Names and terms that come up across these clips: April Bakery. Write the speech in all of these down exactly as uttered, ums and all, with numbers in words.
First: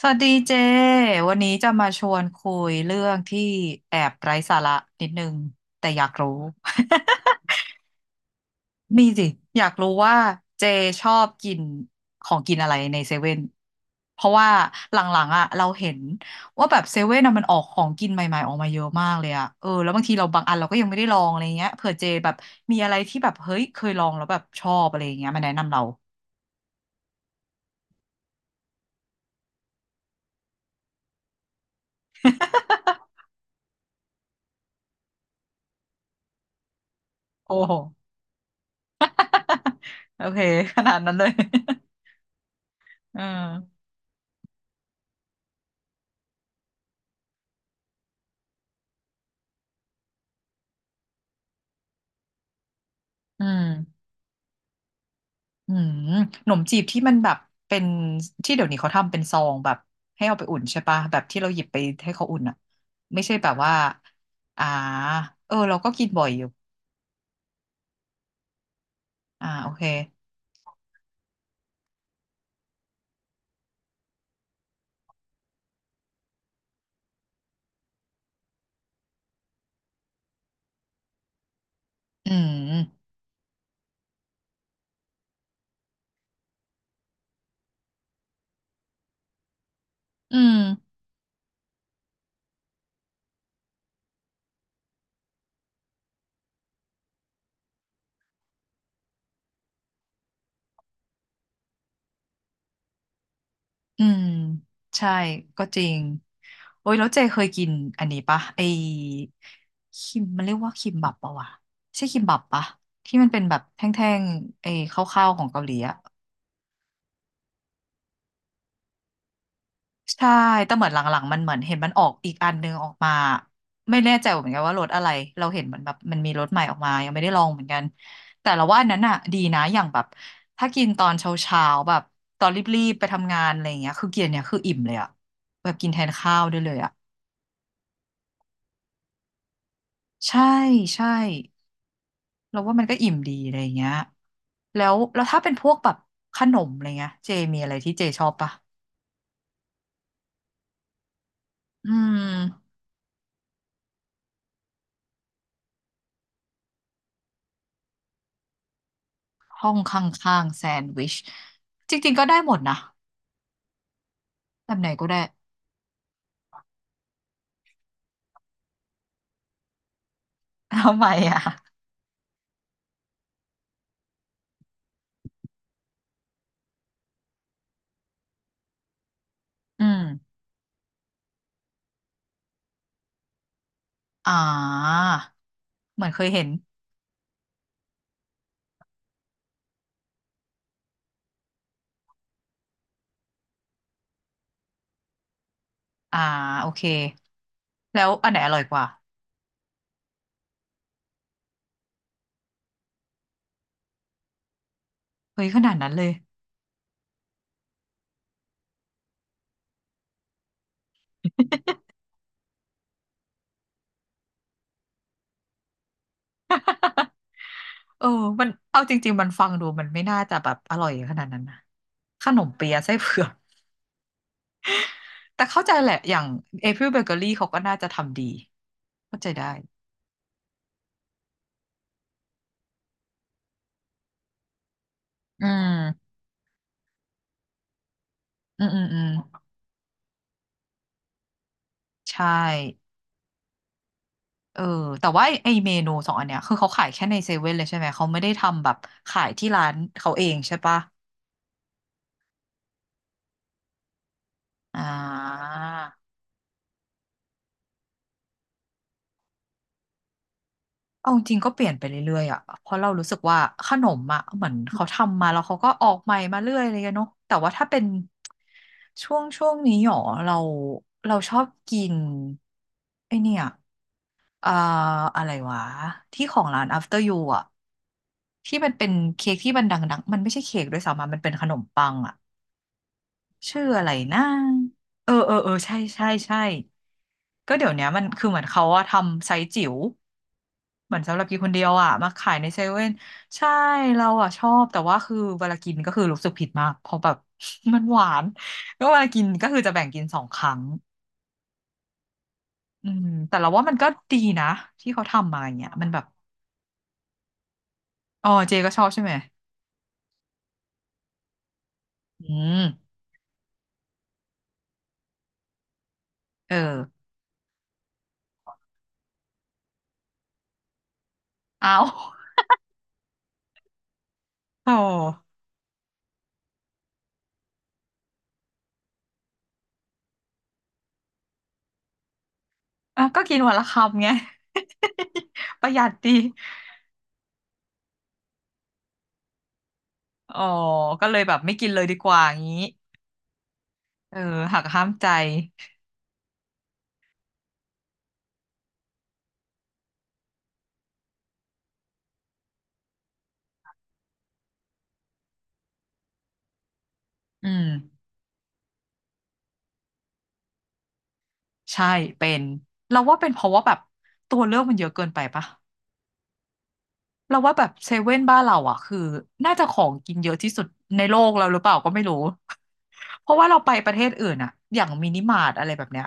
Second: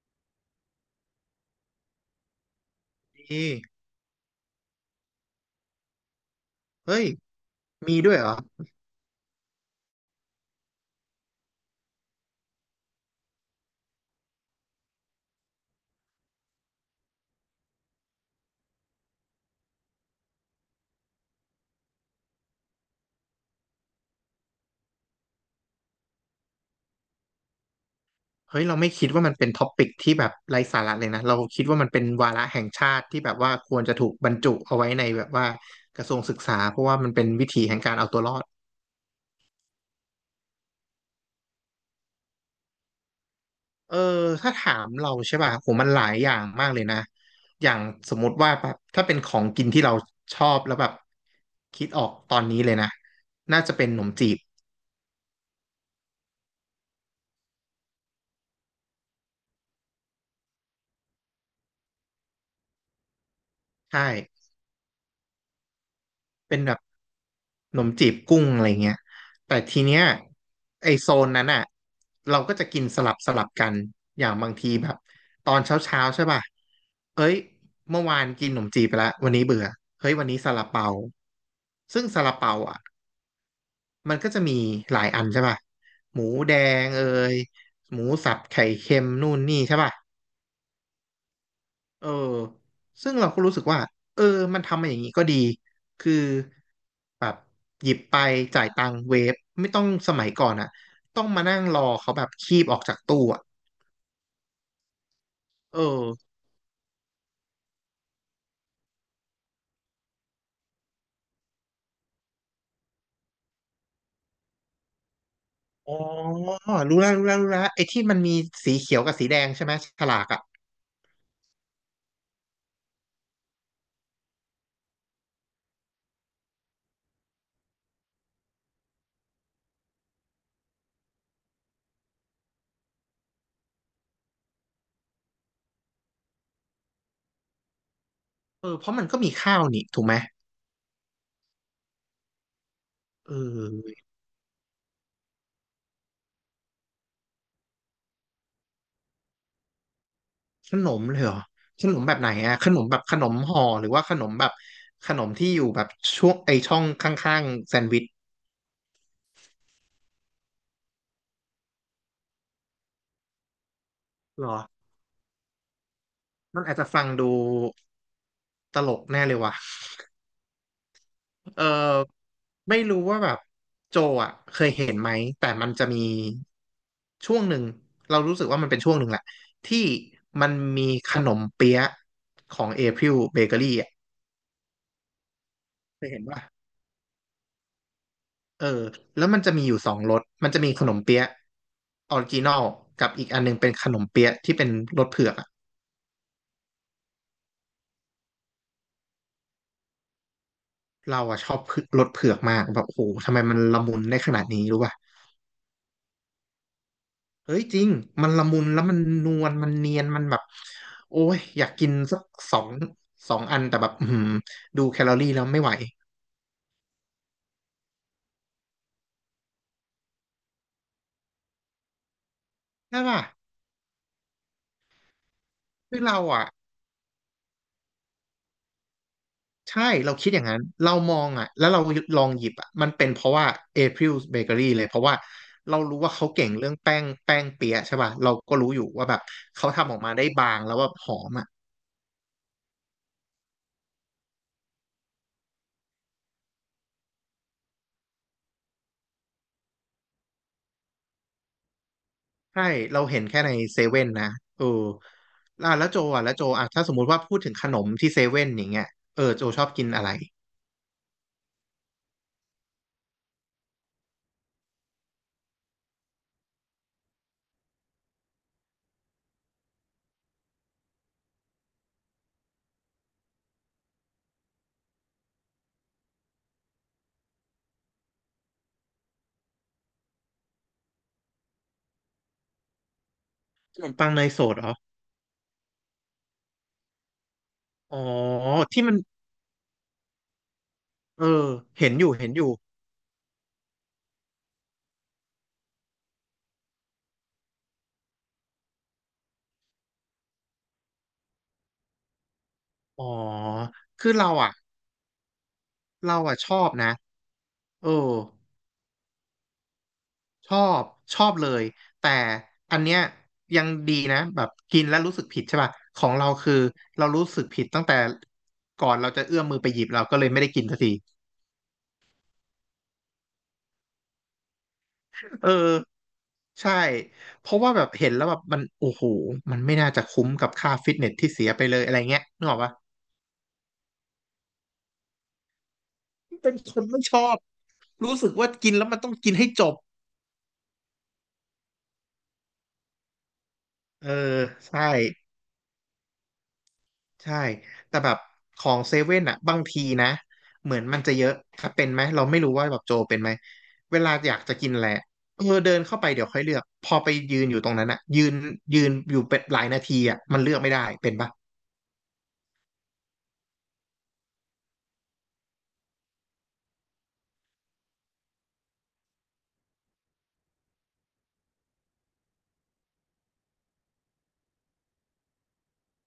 สวัสดีเจวันนี้จะมาชวนคุยเรื่อมงที่ีแอบไร้สาระนิดนึงแต่อยากรู้ เฮ้ยมีด้วยเหรอ มีสิอยากรู้ว่าเจชอบกินของกินอะไรในเซเว่นเพราะว่าหลังๆอ่ะเราเห็นว่าแบบเซเว่นอะมันออกของกินใหม่ๆออกมาเยอะมากเลยอ่ะเออแล้วบางทีเราบางอันเราก็ยังไม่ได้ลองอะไรเงี้ยเผื่อเจแบบมีอะไรที่แบบเฮ้ยเคยลองแล้วแบบชอบอะไรเงี้ยมาแนะนำเรา เฮ้ย เราไม่คิดว่ามันเป็นท็อปิกที่แบบไร้สาระเลยนะเราคิดว่ามันเป็นวาระแห่ง ชาติที่แบบว่าควรจะถูกบรรจุเอาไว้ในแบบว่ากระทรวงศึกษาเพราะว่ามันเป็นวิโอ้ธีโหแห่งการเอาตัวรอดโอเคขนาดนั้นเลย อืมเออถ้าถามเราใช่ป่ะโหมันหลายอย่างมากเลยนะอย่างสมมติว่าแบบถ้าเป็นของกินที่เราชอบแล้วแบบคิดออกตอนนี้เลยนะอืน่าจะเป็นขนม มจีบอืมหนมจีบที่มันแบบเป็นที่เดี๋ยวนี้เขาทำเป็นซองแบบให้เอาไปอุ่นใช่ปะแบบที่เราหยิบไปให้เขาอุ่นอ่ะไม่ใช่แบบว่าใช่ อ่าเออเราก็กินบ่อยอยู่เป็นแบบขนมจีบกุ้งอะไรเงี้ยอ่าแต่โอทีเคเนี้ยไอโซนนั้นอ่ะเราก็จะกินสลับสลับกันอย่างบางทีแบบตอนเช้าเช้าใช่ป่ะเอ้ยเมื่อวานกินขนมจีบไปละวันนี้เบื่อเฮ้ยวันนี้ซาลาเปาซึ่งซาอืลาเปาอ่ะมมันก็จะมีหลายอันใช่ป่ะหมูแดงเอยหมูสับไข่เค็มนู่นนี่ใช่ป่ะ อืมเออซึ่งเราก็รู้สึกว่าเออมันทำมาอย่างนี้ก็ดี คือแบบหยิบไปจ่ายตังค์เวฟไม่ต้องสมัยก่อนอะต้องมานั่งรอเขาแบบคีบออกจากตู้อะอืมใช่ก็เอจริงอโอ้ยแล้วเจเคยกินอันนี้ปะไอคิมมันเรียกว่าคิมบับปะวะใช่คิมบับปะที่มันเป็นแบบแท่งๆไอข้าวๆของเกาหลีอ๋อะ อ รู้แล้วรู้แล้วรู้แล้วไอ้ที่มันมีสีเขียวกับสีแดงใช่ไหมฉลากใช่ อะแต่เหมือนหลังๆมันเหมือนเห็นมันออกอีกอันนึงออกมาไม่แน่ใจเหมือนกันว่ารถอะไรเราเห็นเหมือนแบบมันมีรถใหม่ออกมายังไม่ได้ลองเหมือนกันแต่เราว่าอันนั้นอ่ะดีนะอย่างแบบถ้ากินตอนเช้าๆแบบตอนรีบๆไปทำงานอะไรอย่างเงี้ยคือกินเนี่ยคืออิ่มเลยอ่ะแบบกินแทนข้าวได้เลยอ่ะเออเพราะมันก็มีข้าวนี่ถูกไหมใช่ใช่เราว่ามันก็อิ่มเดีอะไรอย่างเงี้ยออแล้วแล้วถ้าเป็นพวกแบบขนมอะไรเงี้ยเจมีอะไรที่เจชอบปะขนมเลยเหรอ ขอืนมแบบไหนอะขมนมแบบขนมห่อหรือว่าขนมแบบขนมที่อยู่แบบช่วงไอช่องข้างๆแซนด์วิชห้องข้างๆแซนด์วิชจริงๆก็ได้หมดนะ เหรอแบบไหนก็ได้ มันอาจจะฟังดู ตลกแน่เลยว่ะ ทำไมอ่ะ เออไม่รู้ว่าแบบโจอ่ะเคยเห็นไหม แต่มันจะมีช่วงหนึ่งเรารู้สึกว่ามันเป็นช่วงหนึ่งแหละอืที่ม มันมีขนมเปี๊ยะของ April Bakery อ่ะอ่า เหเคมือยนเห็เคนยป่ะเห็น เออแล้วมันจะมีอยู่สองรสมันจะมีขนมเปี๊ยะออริจินอลกับอีกอันหนึงเป็นขนมเปี๊ยะที่เป็นรสเผือกอะอ่าโอเค แล้วอันไหนอร่อยกว่า เราอะชอบเผือกรสเผือกมากแบบโอ้โหทำไมมันละมุนได้ขนาดนี้รู้ป่ะ เฮ้ยขนาดนั้นเลย เฮ้ยจริงมันละมุนแล้วมันนวลมันเนียนมันแบบโอ้ยอยากกินสักสองสองอันแต่แบบอือหือดูแคลอรี่แล้วไม่ไหว เออมันเอาจริงๆมันฟังดูมันไม่น่าจะแบบอร่อยขนาดนั้นนะขนมเปี๊ยะไส้ใช่เผืป่ะอก แต่เข้าใจแหละ คืออเราย่างอ่ะเอพิลเบเกอรี่เขาก็น่าจะทำดีเข้าใจได้ ใช่เราคิดอย่างนั้นเรามองอ่ะแล้วเราลองหยิบอ่ะมันเป็นเพราะว่า April Bakery เลยเพราะว่าอืเรารู้ว่ามเขาเก่งเรื่องแป้งแป้งเปี๊ยะใช่ป่ะเราก็อืมรู้อือมยู่อืว่ามแบบเขาทำออกมาได้บางแล้วแบบหอมอ่ะ ใช่เออแต่ว่าไอ้ไอ้เมนูสองอันเนี้ยคือเขาขายแค่ในเซเว่นเลยใช่ไหมเขาไม่ได้ทำแบบขายที่ร้านเขาเองใช่ปะ ใช่เราเห็นแค่ในเซเว่นนะเอออ่าอ่ะแล้วโจอ่ะแล้วโจอ่ะถ้าสมมุติว่าพูดถึงขนมที่เซเว่นอย่างเงี้ยเออโจชอบกินอะไรเอาจริงก็เปลี่ยนไปเรื่อยๆอ่ะ เพราะเรารู้สึกว่าขนมอ่ะเหมือนเขาทำมาแล้วเขาก็ออกใหม่มาเรื่อยเลยอะเนาะแต่ว่าถ้าเป็นช่วงช่วงนี้หรอเราเราชอบกินไอเนี่ยอ่าอะไรวะที่ของร้าน After You อ่ะที่มันเป็นเค้กที่มันดังๆมันไม่ใช่เค้กด้วยซ้ำอะมันเป็นขนมปังอ่ะ ชื่อขอะนไรมปังนะเนยสดเหรอเออเออเออใช่ใช่ใช่ก็เดี๋ยวเนี้ยอ๋อมันคือเหมือนเขาที่อะมันทำไซส์จิ๋วเหมือนสำหรัเอบกินอคนเดียวเห็อะนอมายู่เห็นขายอในยู่เซเว่นใช่เราอะชอบแต่ว่าคือเวลากินก็คือรู้สึกผิดมากเพราะแบบ มันหวานก็เวลากินก็คือจะแบ่งกินสองครั้งอือ๋อมแต่เราว่ามันก็คือดีเรานะอ่ะที่เขาทำมาอย่างเงี้ยมันแบบเราอ่ะชอบนะเอออ๋อเจก็ชอบใช่ไหมชอบชอบเลยแต่อืมอันเนี้ยยังดีนะแบบกินแล้วรู้สึกผิดใช่ป่ะของเราคืเอออเรารู้สึกผิดตั้งแต่ก่อนเราจะเอื้อมมือไปหยิบเราก็เลยไม่ได้กินสักที เอา โอ้เออใช่เพราะว่าแบบเห็นแล้วแบบมันโอ้โหมันไม่น่าจะคุ้มกับค่าฟิตเนสที่เสียไปเลยอะไรเงี้ยนึกออกปะอ่ะก็กินวันละคำไงประหยัดดี เป็นคนไม่ชอบรู้สึกว่ากินแล้วมันต้องกินให้จบอ๋อ ก็เลยแบบไม่กินเลยดีกว่างี้เออเออหักใช่ห้ามใจใช่แต่แบบของเซเว่นอะบางทีนะเหมือนมันจะเยอะถ้าเป็นไหมเราไม่รู้ว่าแบบโจเป็นไหมเวลาอยากจะกินอะไรอะเออเดินเข้าไปเดี๋ยวค่อยเลือกพอไปยือืนอยู่มตรงนั้นอะยืนยืนอยู่เป็นหลายนาทีอะมันเลือกไม่ได้เป็นปะใช่เป็นเราว่าเป็นเพราะว่าแบบตัวเลือกมันเยอะเกินไปปะ เราว่าแบบเซเว่นบ้านเราอ่ะคือน่าจะของกินเยอะที่สุดในโลกเราหรือเปล่าก็ไม่รู้ เพราะว่าเราไปประเทศอื่นอ่ะอย่างมินิมาร์ทอะไรแบบเนี้ย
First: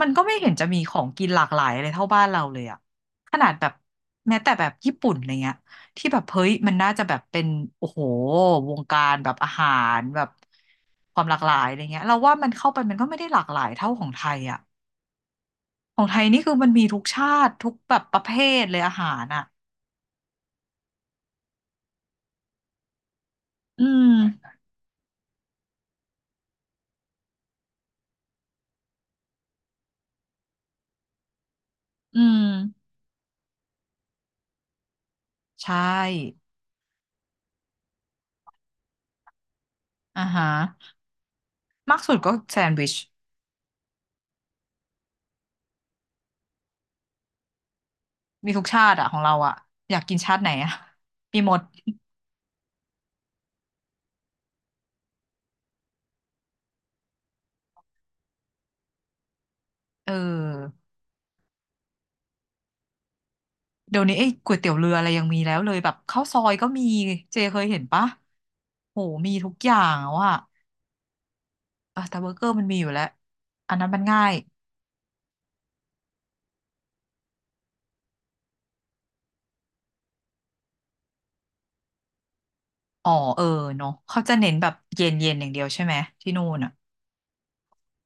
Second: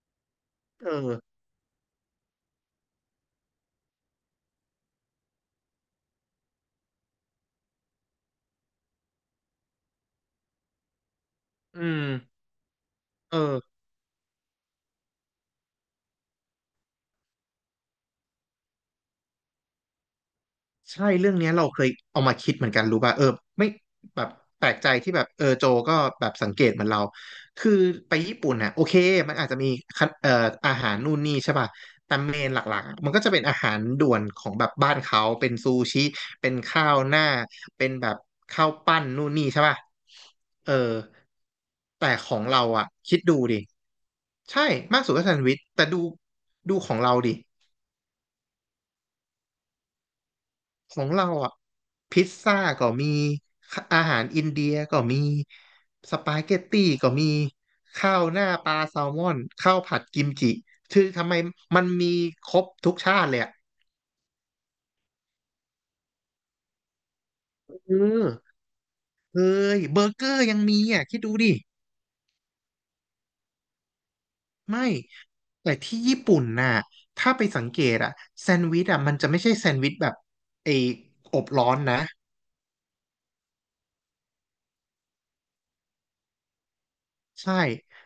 มันก็ไม่เห็นจะมีเอของอกินหลากหลายอะไรเท่าบ้านเราเลยอ่ะขนาดแบบแม้แต่แบบญี่ปุ่นอะไรเงี้ยที่แบบเฮ้ยมันน่าจะแบบเป็นโอ้โหวงการแบบอาหารแบบความหลากหลายอะไรอืเงี้ยมเราว่ามันเข้าไปมันก็ไม่ได้เอหลากหลายอ เท่าของไทยอ่ะของไทยนี่คือมันมีทุกชาติทุกแบบประเภทเลยอาหารอ่ะใช่เรื่องเนี้ยเราเคยเอามาคิดเหมือนกันรู้ป่ะเออไม่อืมแบบแปลกใจที่แบบเออโจก็แบบสังเกตเหมือนเราคือไปญี่ปุ่นน่ะโอเคมันอาจจะมีคันเอ่ออาหารนู่นนี่ใช่ป่ะแต่อืเมนหลักม ๆอะมันก็จะเป็นอาหารด่วนของแบบบ้านเขาเป็นซูใช่ชิเป็นข้าวหน้าเป็นแบบข้าวปั้นนู่นนี่ใช่ป่ะอ่าฮะเออมากสุแต่ดขก็องแซเรานด์อ่ะวิชคิดดูดิใช่มากสุดก็แซนด์วิชแต่ดูดูของเราดิ มีทุกชาติอะของเราอะอยากกินชาติไหนอะของเรามีหมอ่ะดพิซซ่าก็มีอาหารอินเดียก็มีสปาเกตตี้ก็มีข้าวหน้าปลาแซลมอนข้าวผัดเอกิมจิอคือทำไมมันมีครบทุกชาติเลยอ่ะเดี๋ยวนี้ไอ้ก๋วยเตี๋ยวเรืออะไรยังมีแล้วเลยแบบข้าวซอยก็มีเจเคยเห็นเอปะอโหมีทุกอเฮ้ย่ายงเบออะร์เกว่ะอร์ยังมีอ่ะคิดดูดิเออแต่เบอร์เกอร์มันมีอยู่แล้วอันนั้นมันง่ายไม่แต่ที่ญี่ปุ่นน่ะถ้าไปสังเกตอ่ะแซนด์วิชอ่ะมันจะไม่ใช่แซนด์วิชแบบไอ้อบร้อนนะ อ๋อเออเนาะเขาจะเน้นแบบเย็นเย็นอย่างเดียวใช่ไหมที่นู่นอะใช่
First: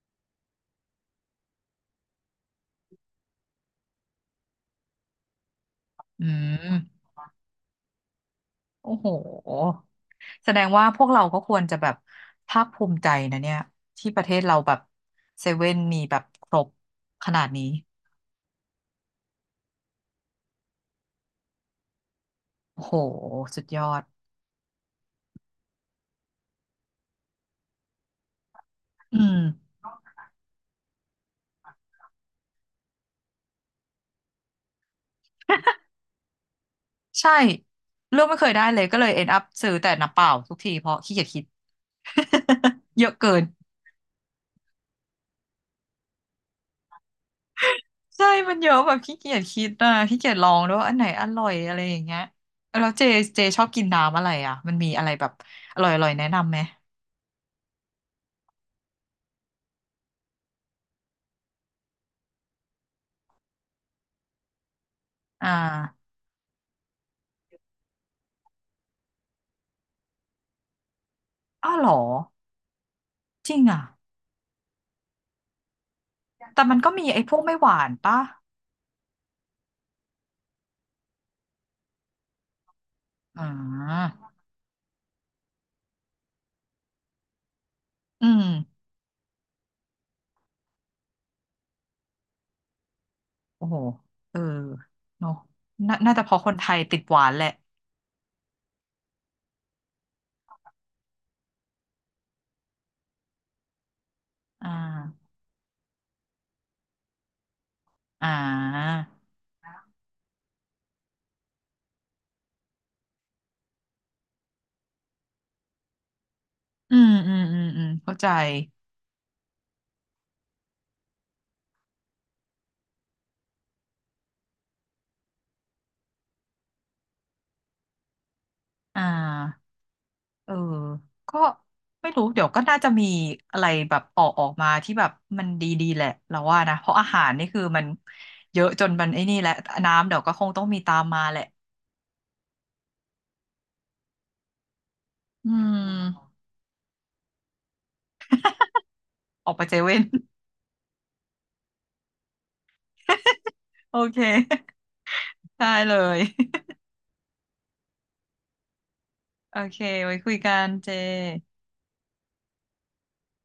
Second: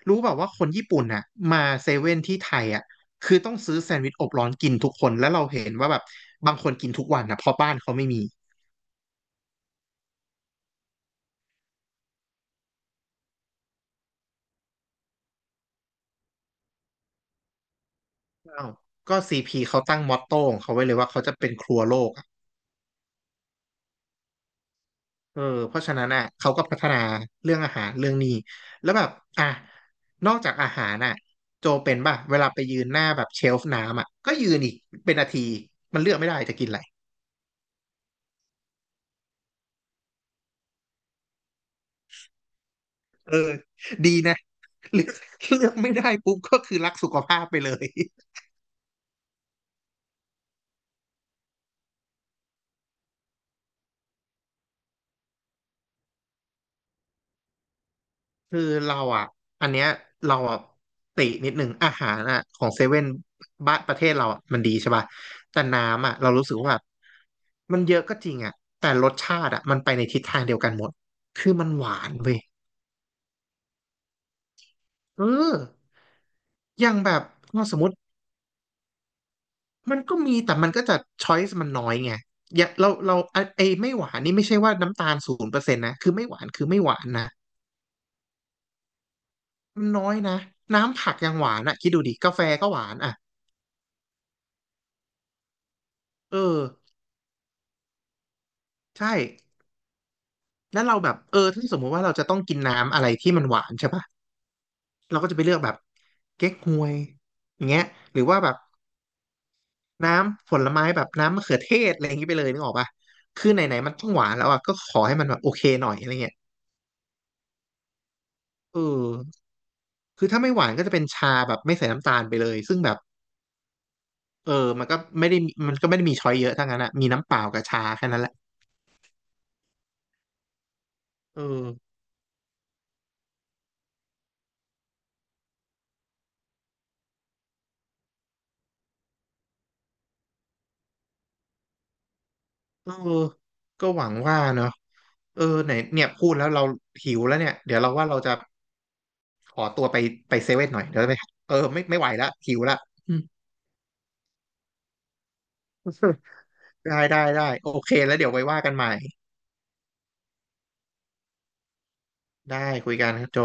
รู้แบบว่าคนญี่ปุ่นน่ะมาเซเว่นที่ไทยอ่ะคือต้องซื้อแซนด์วิชอบร้อนกินทุกคนแล้วเราเห็นว่าแบบอืบางคนกินมทุกวันนะเพราะบ้านเขาไม่มีโอ้โห แสดงว่าพวกเราก็ควรจะแบบภาคภูมิใจนะเนี่ยที่ประเทศเราแบบเซเว่นมีแบบครบขนาดนี้อ้าวก็ซีพีเขาตั้งมอตโต้ของเขาไว้เลยว่าเขาจะเป็นครัวโลกอะโอ้โหสุดยอดเออเพราะฉะนั้นอ่ะเขาก็พัฒนาเรื่องอาหารเรื่องนี้แล้วแบบอืมอ่ะนอกจากอาหารน่ะโจเป็นป่ะเวลาไปยืนหน้าแบบเชลฟ์น้ำอ่ะก็ยืนอีกเป็นนาทีอีกมันเลือกไม่ได้จะกินอะไรใช่เลือกไม่เคยได้เลยก็เลย end up ซื้อแต่น้ำเปล่าทุกทีเพราะขี้เกียจคิด เยอะเกิเอนอดีนะ เลือกเลือกไม่ได้ปุ๊บก็คือรักสุขภาพไปเลย ใช่มันเยอะแบบขี้เกียจคิดอ่ะขี้เกียจลองด้วยว่าอันไหนอร่อยอะไรอย่างเงี้ยแล้วเจเจชอบกินน้ำอะไรอ่ะมันมีอะไรแบบอร่อยๆแนะนำไหมคือเราอ่ะอันเนี้ยเราอ่ะตินิดหนึ่งอาหารอ่ะของเซเว่นบ้านประเทศเราอ่ะมันดีใช่ป่ะอ่แต่น้ำาอ่ะเรารู้สึกว่าแบบมันเยอะก็จริงอ่ะแต่รสชาติอ่ะมันไปในทิศทางเดียวกันหมดคือมันอ้าวหเหรอวานเว้ยจริงอ่ะ เออแต่มันอก็ย่างมีแบไอ้บพวกไม่เราหสวามมนติป่ะมันก็มีแต่มันก็จะช้อยส์มันน้อยไงอย่าเราเราไออ่ไอ้ไม่หวาานนี่ไม่ใช่ว่าน้ำตาลศูนย์เปอร์เซ็นต์นะคือไม่หวานคือไม่หวานนะอืมมันน้อยนะน้ำผักยังหวานอ่ะคิดดูดิกาแฟก็หวานอ่ะโอ้โหเออเนอะน่าน่าจะเพเอออ คนไทยติดหวานแหละใช่แล้วเราแบบเออถ้าสมมุติว่าเราจะต้องกินน้ำอะไรที่มันหวานใช่ปะอ่เราก็าจะไปเลือกแบบเก๊กฮวยอย่างเงี้ยหรืออ่าว่าแบบน้ำผลไม้แบบน้ำมะเขือเทศอะไรอย่างงี้ไปเลยนึกออกปะคือไหนๆมันต้องหวานแล้วอ่ะก็ขอให้มันแบบโอเคหน่อยอะไรเงี้ยอืมอืมอืม อืมเข้าใจเออคือถ้าไม่หวานก็จะเป็นชาแบบไม่ใส่น้ำตาลไปเลยซึ่งแบบเออมันก็ไม่ได้มันก็ไม่ได้มีช้อยเยอะทั้งนั้นอะมีน้ำเปล่ากับชาแค่นั้นแหละอ่าเออก็เออไม่รู้ เดี๋ยวก็น่าจะมีอะไรแบบออกออกมาที่แบบมันดีๆแหละเราว่านะ เพราะอาหารนี่คือมันเยอะจนมันไอ้นี่แหละน้ำเดี๋ยวก็คงต้องมีตามมาแหละเออก็หวังว่าเนาะเอออืไหนเนี่ยพูมดแล้วเราหิวแล้วเนี่ยเดี๋ยวเราว่าเราจะ ออกขไปอเซตัวเว่ไปน ไปเซเว่นหน่อยเดี๋ยวไปเออไม่ไม่ไหวละหิวละอืม โอเคได้เลย ได้ได้ได้โอเคแล้วเดี๋ยวไว้ว่ากันใหม่โอเคไว้คุยกันเจได้คุยกันครับโจ